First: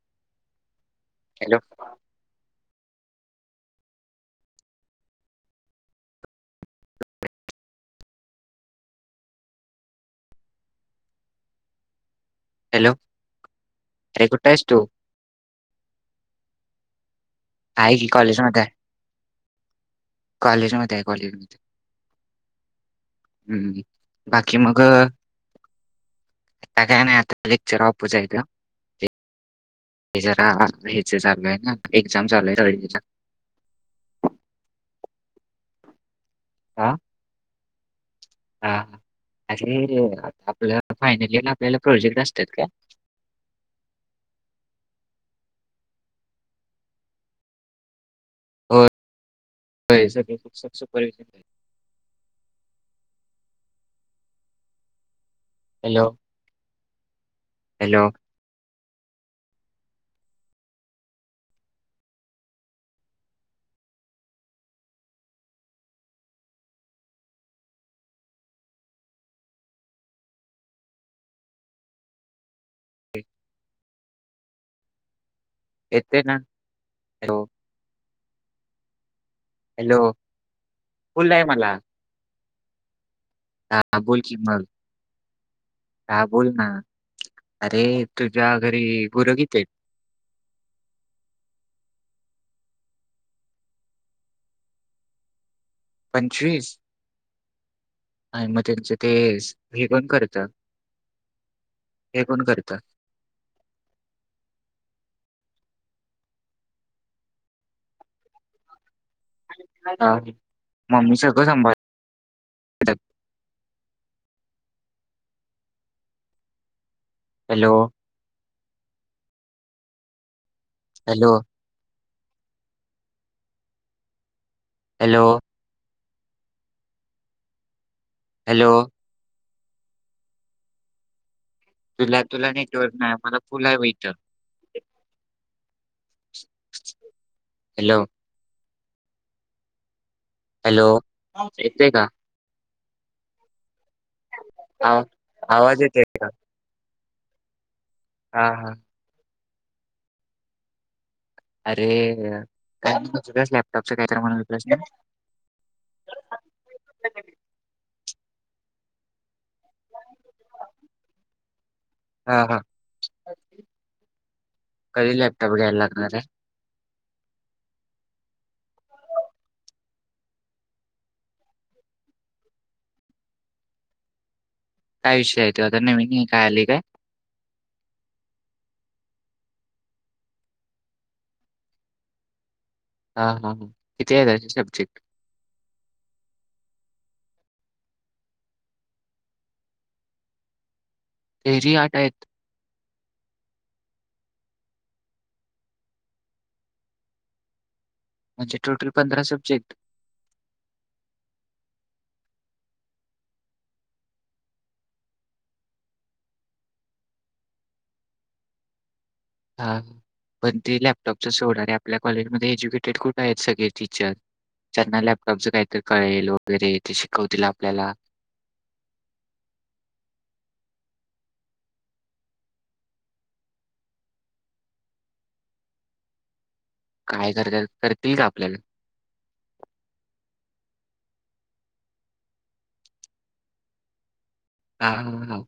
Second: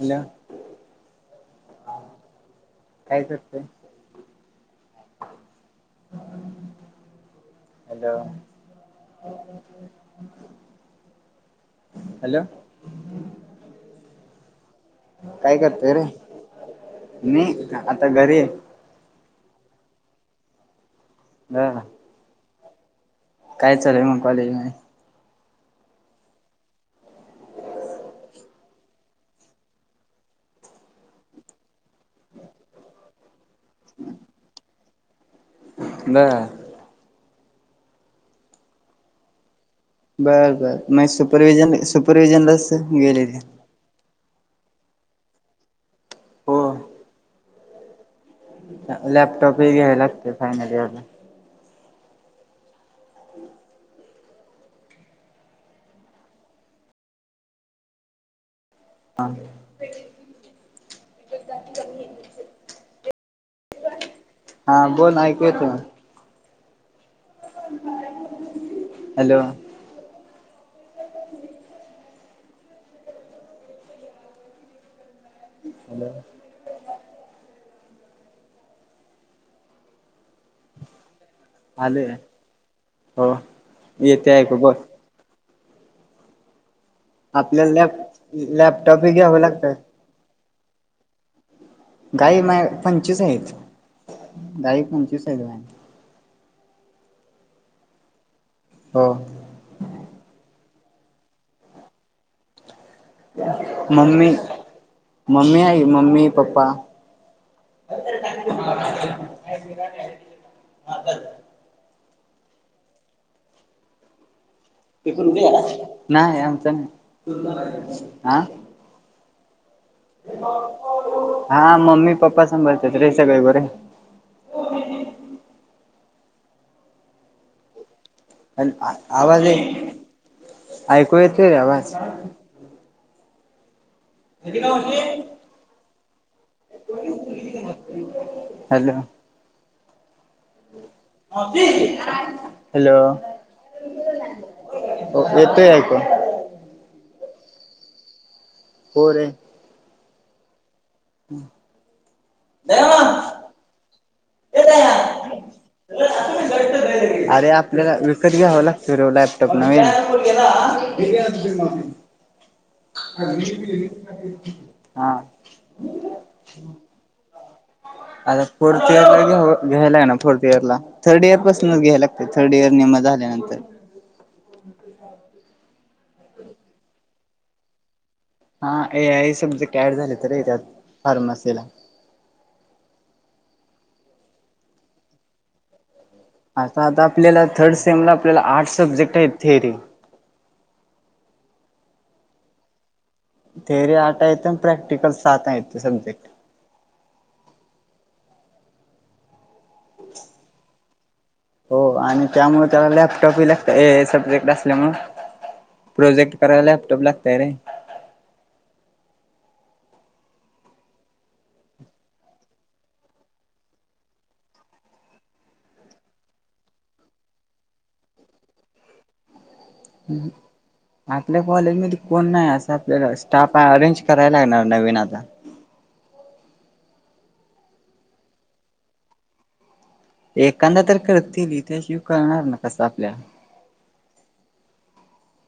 Hello hello काय करतेय. Hello हो हॅलो हॅलो अरे कुठे आहेस तु काय करतय रे मी आहे की आता घरी कॉलेज मध्ये आहे कॉलेज मध्ये आहे कॉलेज मध्ये बर काय हम्म चालूय मग कॉलेज बाकी मध्ये मग आता काय नाही लेक्चर ऑफ च आहे इथं हे जरा हयाच चालू आहे ना एक्झाम चालू आहे. थर्ड इयर चा हम्म नाही हह हा अरे बर बर आपलं मग फायनल इयर ला सुपरवि्हजन आपल्याला प्रोजेक्ट असतात का? सुपरवि्हजनलाच गेले ते हो होय लॅपटॉप ह घ्यावे होय लागते सगळे फायनल शिक्षक इयरला सुपरविजन हॅलो हॅलो हा हा बोल ऐकू येते हॅलो हॅलो येते ना. हॅलो हॅलो फुल आहे मला आले हो येते बोलकी ऐकू मग बोल हा बोल ना. आपल्याला अरे लॅप तुझ्या घरी लॅपटॉप हे गुरं घ्यावं किती आहेत लागतात गाई माझया पंचवीस आहेत गाई पंचवीस आहेत बण पंचवीस आणि मग त्यांचे हो तेस हे कोण करता हे कोण करता मम्मी मम्मी आई मम्मी पप्पा मम्मी सगळं सांभाळ तेठ नाही आमच नाही हॅलो हा ह हॅलो हा मम्मी पप्पा सभाळतात रे सगळे गोरे हॅलो अ हॅलो आवाज ये ऐकू येतो रे आवाज तुला तुला नाही जर नाही मला फ पुला आहे वथं हॅलो हॅलो हॅलो येते का हॅलो आव- येतय आवाज आहेयतो येते हा हा होरे अरे काय ला तपच काहीत म्हला प्रश्न अरे आपल्याला विकत घ्यावं लाग फरव लॅपटॉप नवीन हा हा हा कधी लॅपटॉप घ्यायला लागणार आहे आता फोर्थ इयर ला घेऊ घ्यायलाय ना फोर्थ इयर ला. थर्ड इयर पासूनच घ्यायला लागत थर्ड इयर निेमा झाल्यानंतर, काय विषय आहे तो आता नवीन काय आली काय. हा ए आ सब्जे कॅड झाले तर त्यात फार्मसीला. हा हा हां इथे दश सब्जेक्ट. आता आता आपल्याला थर्ड सेम ला आपल्याला आर्ट सब्जेक्ट आहे थिअरी, तेरी आट आहेत. थेरी आट येत आणि प्रॅक्टिकल साथ ययेते सब्जेक्ट. म्हणजे टोटल पंधरा सब्जेक्ट. [inaudible] हो आणि त्यामुळे त्याला लॅपटॉपही लागत सब्जेक्ट असल्यामुळे. प्रोजेक्ट करायला लॅपटॉप लागतय रे, हा पण ते लॅपटॉपच सोणारे आपल्या कॉलेजमध्येध्ये एज्युकेटेड कुठे आहेत सगळे टीचर, त्यांना लॅपटॉपचं काहीतरी कळेल वगैरे ते शिकवतील आपल्याला, ह. आपल्या कॉलेजमध्ये कोण नाही असं आपल्याला स्टाफ अरेंज करायला लागणार नवीन आता, काय कर करतील का आपल्याला, एखादा तर करतील इथे शिव करणार ना कसं आपल्या, ह हा हा,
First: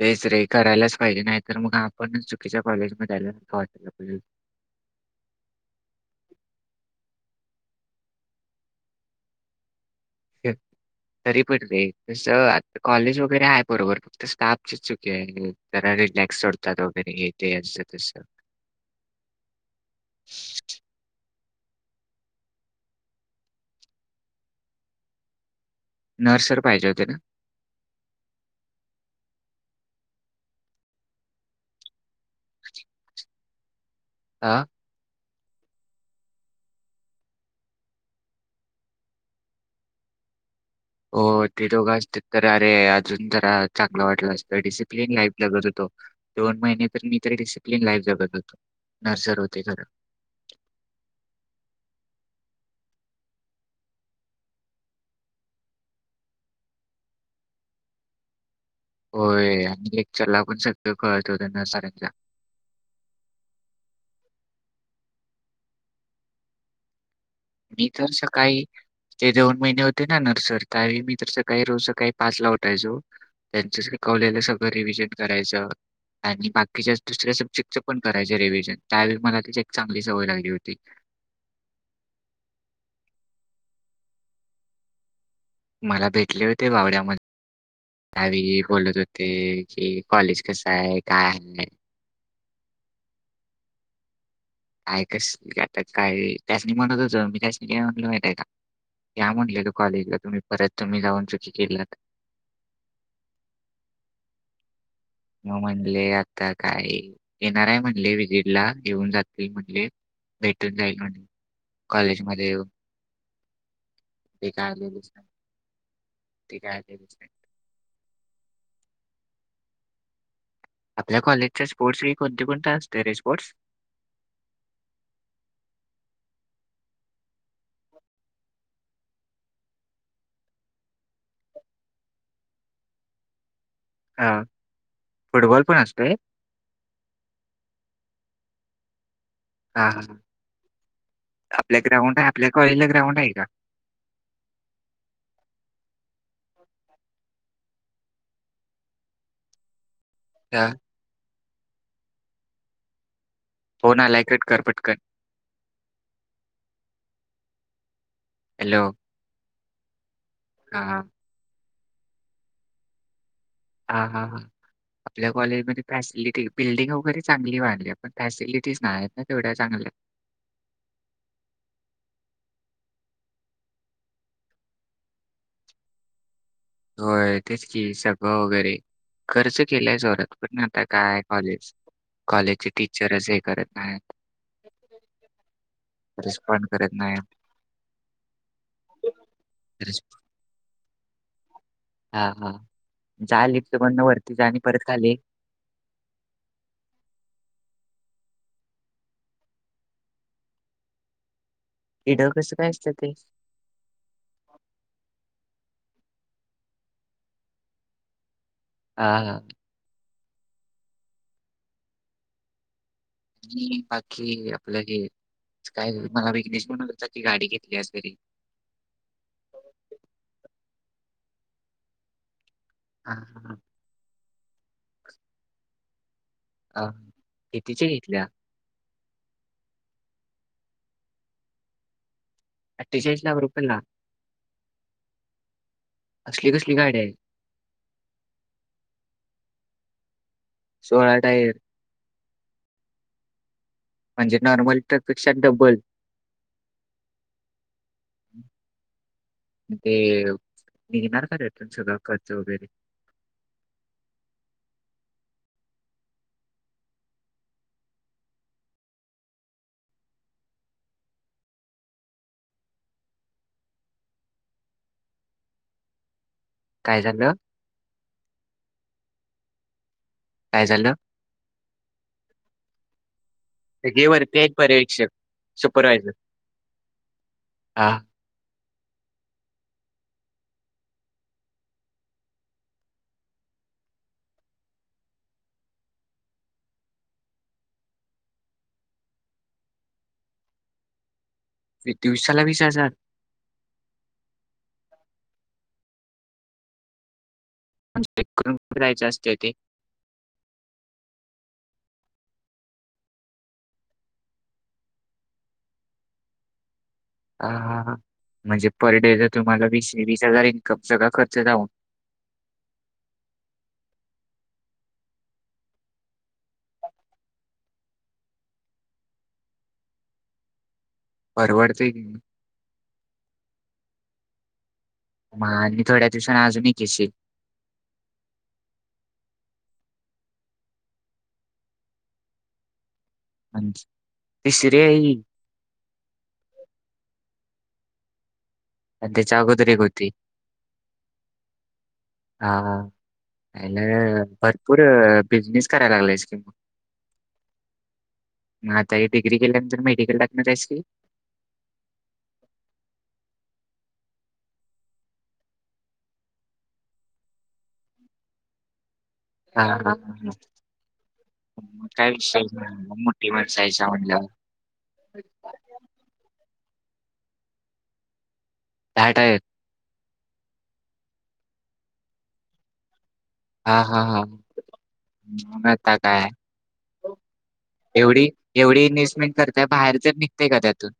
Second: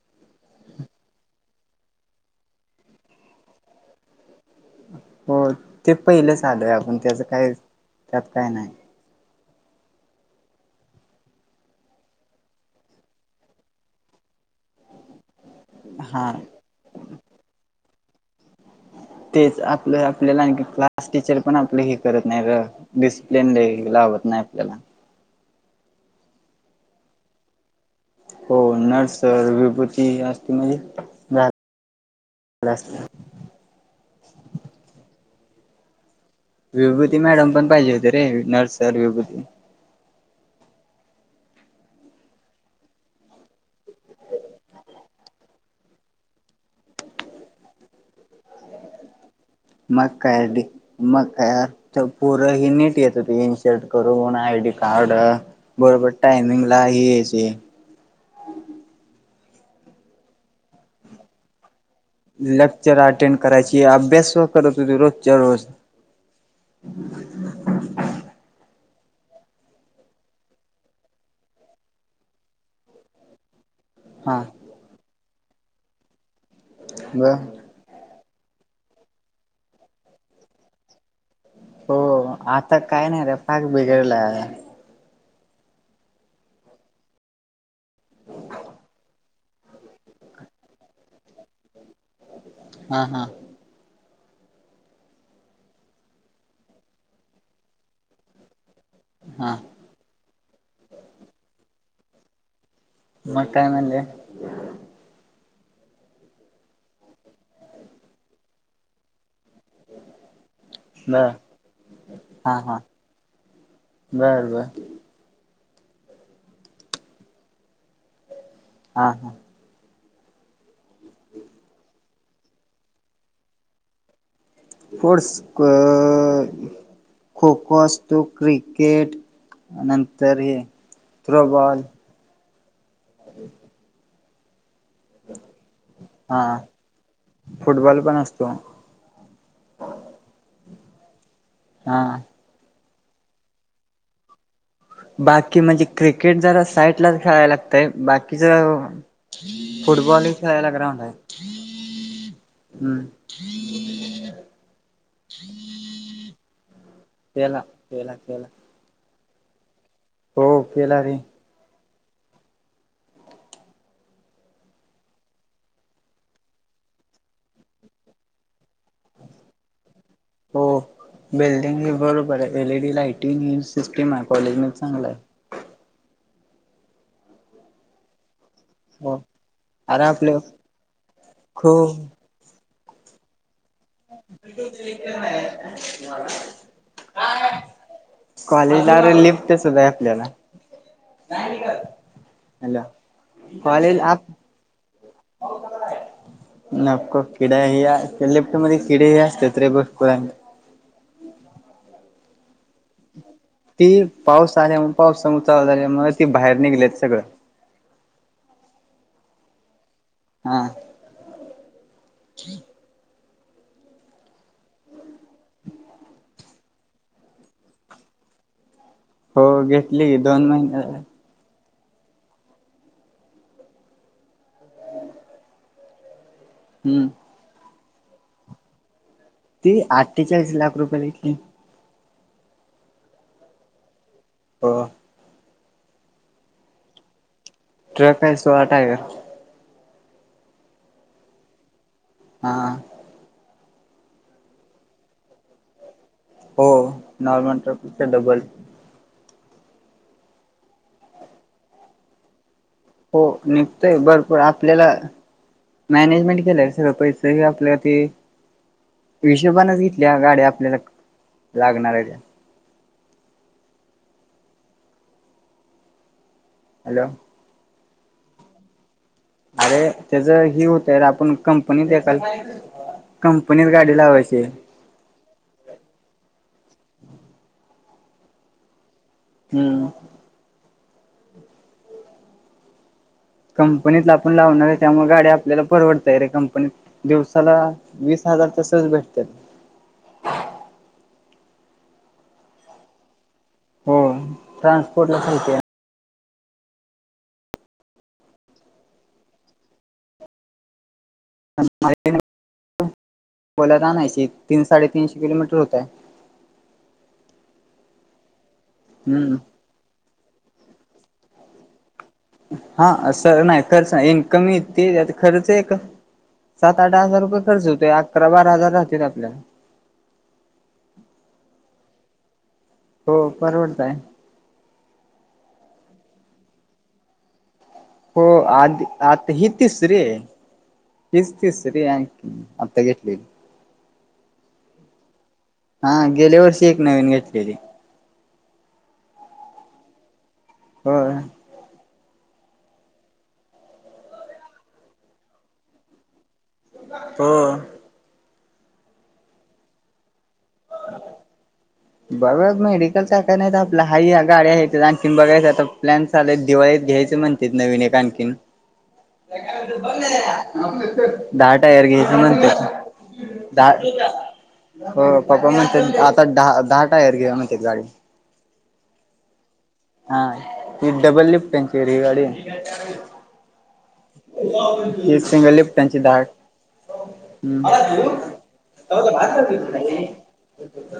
तेच रे करायलाच पाहिजे नाही तर मग आपण चुकीच्या कॉलेज मयला वाटलाहि. हो ते पहिलंच आलोय आपण त्याचं काय त्यात काय नाही. ह. तरी पण रे तस कॉलेज वगैरे आहे बरोबर फक्त स्टाफचीच चुकी आहे. जॅक्ट हा सोडतातगर ये ते अस तस. तेच आपलं आपल्याला आणखी, आ टीचर पण आपले हे करत नाही र डिसिप्लिन लावत नाही आपल्याला, नर्सर पाहिजे होते ना, हो नर्सर विभूती असते म्हणजे. आ, विभूती मॅडम पण पाहिजे होते रे नर्सर विभूती. हो ते दोघं असतील तर अरे अजून जरा चांगलं वाटलं असतं डिसिप्लिन लाईफ लगत होतो. दोन महिने तर मी तरी डिसिप्लिन लाईफ जगत होतो नर्सर होते खरं, मग कायडी, मग पुूरं ही नीट येत होती इनशर्ट करून आय डी कार्ड. बरोबर टायमिंग ला ह यायचे, होय आणि एक चला पण सगळं कळत हो त्यांना साऱ्यांच्या, लेक्चर अटेंड कयची अभ्यास करत रोज च रज, मी तर सकाळी, ते दोन महिने होते ना नर्सर का मी काही रोज सकाळी पाचला उठायचं, त्यांच हा कले सगळं रिव्हजन करायचं आणि बाकीच्या ब दुसऱ्या सब्जेक्टच, पण करायचे रिव्हिजन त्यावेळी मला त एक चांगली सवय लागली होती. हो आता काय नाही रे पाक बिघडला आहे. मला भेटले होते बावड्यामध्ये त्यावी बोलत होते, ते कि कॉलेज कस आहे काय आहे, हा हा. काय कस आता काय त्याचनी म्हणत तच मी त्याचनी काय म्हटलं माहितीय का हा म्हंटलंय त, कॉलेजला तुम्ही परत तुम्ही जाऊन चुकी के, म काय मनले, म म्हणले आता काय येणार आहे म्हणले विजिट ला येऊन जातील म्हण. भेटून जायल म्ह बर कॉलेज मध्ये, हा हा बर तेिक बर आलेली टिक आलेली. हा हा आपल्या कॉलेजच्या स्पोर्ट्स क कोणते कोणते असते रें रेपोर्ट्स स्पोर्ट्स क खो खो असतो क्रिकेट नंतर हे थ्रोबॉल हॅलो हां फुटबॉल पण असतो रें हा फुटबॉल पण असतो हा ह आपल्या हा ग्राउंड आहे आपल्या कॉलेजला ग्राउंड आहे का बाकी म्हणजे क्रिकेट जरा साईडलाच खेळायला लागतय बाकीच फुटबॉल खेळायला हा. ग्राऊंड आहे हम् फोन आलाय कट कर पटकन केला केला केला हॅलो हो हां, केला रे हा हा हा आपल्या कॉलेजमध्ये फॅसिलिटी बिल्डिंग वगैरे चांगली वाढली पण फॅसिलिटीज नाही आहेत ना तेवढ्या चांगल्या हो बिल्डिंग ह बरोबर आहे एलईडी लाइटिंग ही सिस्टम आहे कॉलेज म चांगला आहे होय तेच की सभा वगैरे हो खर्च केलायच अरे जोरात आपले पण आता काय कॉलेज खूप कॉलेजचे टीचरच हे करत नाहीत, [inaudible] रिस्पॉन्ड करत नाहीत. कॉलेजला आरे लिफ्ट सुध आहे रिस्प आपल्याला नाही का हा हा जा लिपच लिफ्टमधपण ना वरती जा आणि परत खाली पाऊस आला काय नको किड्या ह अस लिफ्ट मध्ये किडेही असतात रे भरपूर किड कसं काय असतं ते ती पाऊस आल्या पाऊस सम चाल झाल्या म ती बाहेर निघलीत सगळं हा हा हा आणि बाकी आपलं हे काय मला विक्नेस म्हण हो की गाडी घेतली असगैरी हो घेतली ग दोन महिने झा हा हा ह अ हम्म कीतीच्या घेतल्या ती अठ्ठेचाळीस लाख रुपये घेतली अठ्ठेचाळीस चाळीस लाख रुपये ला हो असली कसली गाडी्या आहे [inaudible] सोळा टायर हा म्हणजे नॉर्मल ट्रकपेक्षा डबल हो नॉर्मल ट्रक पेक्षा डबल अ ते निघणार काय त्यातून सगळा खर्च वैगरे हो निघतोय भरपूर आपल्याला मॅनेजमेंट केलं र सगळं पैसेही आपल्या ते हिशोबानेच घेतल्या गाड्या आपल्याला लागणार आहे त्या काय हॅलो झालं अरे त्याचं ही काय होत झालं? आहे र आपण कंपनीत एकाल कंपनीत गाडी लावायची प्रेक्षक सुपरवायझर. हा. हम्म. कंपनीत आपण लावणारय. त्यामुळे गाडी आपल्याला परवडतय रे, कंपनीत. दिवसाला, वीस हजार सहज भेटत्यात. [unintelligible] शाला वीस हजार! हो. ट्रान्सपोर्टला [unintelligible] चेक करून [unintelligible] रायच असते ते. [unintelligible] [unintelligible] आणायची तीन- साडेतीनशे किलोमीटर होतय. ह, म्हणजे पर डे तर हम्म तुम्हाला वीस, वीस- हजार इन्कम. सगळा खर्च जाऊन हा. असं नाही, खर्च नाही. इनकम येती खर्च एक सात -आठ हजार रुपये खर्च होतोय. अकरा- बारा हजार राहतेत आपल्याला. परवडतय की. हो, परवडतय. म आणखी थोड्या दिवसान अजून एक घेशी हो. आध, आता ही तीसरिय. तिस, तिसरी अँ आता घेतलेली. हांज, तिसरी हाय ही. हा, गेले वर्षी एक नवीन घेतलेली. त्याच्या अगोदर एक होती. होय. हा, हा. [unintelligible] भरपूर, बिझनेस करायला लागलायस कि मग. [inaudible] हो. म आता हे डिग्री केल्यानंतर, मेडिकल टाकणार आहेस की बघुयात. मेडिकल टाकाय नाही तर, आपलं हाय ह्या गाड्या हायत. आणखीन बघायचं आता प्लॅन चालेत दिवाळीत घ्यायचं म्हणतेत, नवीन एक आणखीन. ह ह [unintelligible] दहा टायर काय घ्यायचं विषय नाही. म्हणतात मग मोठी मान जायच्या म्हणल्यावर. दहा हो. पप्पा म्हणतेत, आता दहा, दहा टायर घेऊ म्हणतेत गाडी. [unintelligible] हा, ही डबल लिफ्टचीय रे गाडी. हा हा हा. [unintelligible] एक सिंगल मग आता लिफ्टंची धाट काय एवढी, एवढी इन्व्हेस्टमेंट करताय, बाहेर [unintelligible] निघतेय का त्यातून?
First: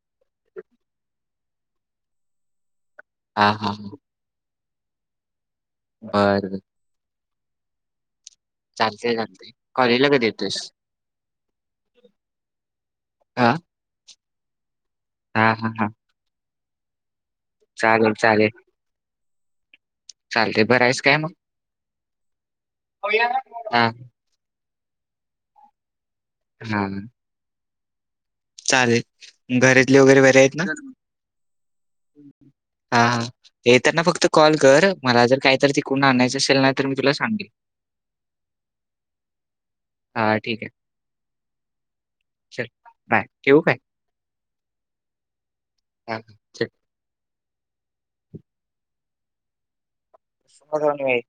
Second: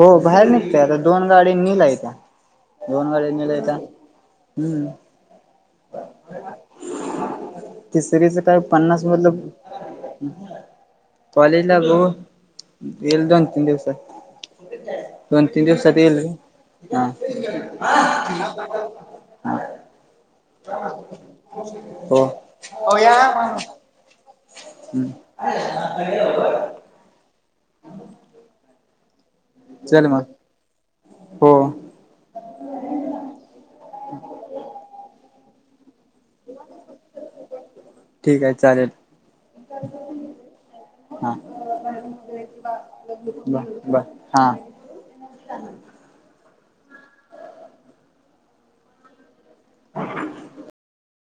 हो बाहेर निघतेय, आता दोन गाडी नीलयता. दोन गाड्या हा हा निलयता. हा. हम्म. बर [unintelligible] तिसरीचं काय पन्नास चालतंय मधलं [inaudible] चालतंय. कॉलेजला कधी येतोयस? कॉलेज ला [unintelligible] हा दिवस. दोन हा -तीन हा हा. दिवसात गेलं. ह [unintelligible] चालेल चालेल. चालतंय बरा आहेस काय मग? [unintelligible] हो. हो या आ मामा. हा ह् [unintelligible] हम्. [unintelligible] चालेल. घरातले चल वगैरे मग बरे आहेत ना? हो. हा, हा. येतना फक्त कॉल कर. मला जर काहीतर तिकून आणायचं असेल ना, तर मी तुला सांगेल. ठीक आहे, चालेल. [unintelligible] हा ठीक आहे हा चल बाय ब ठेवू काय बर हा हा ह सध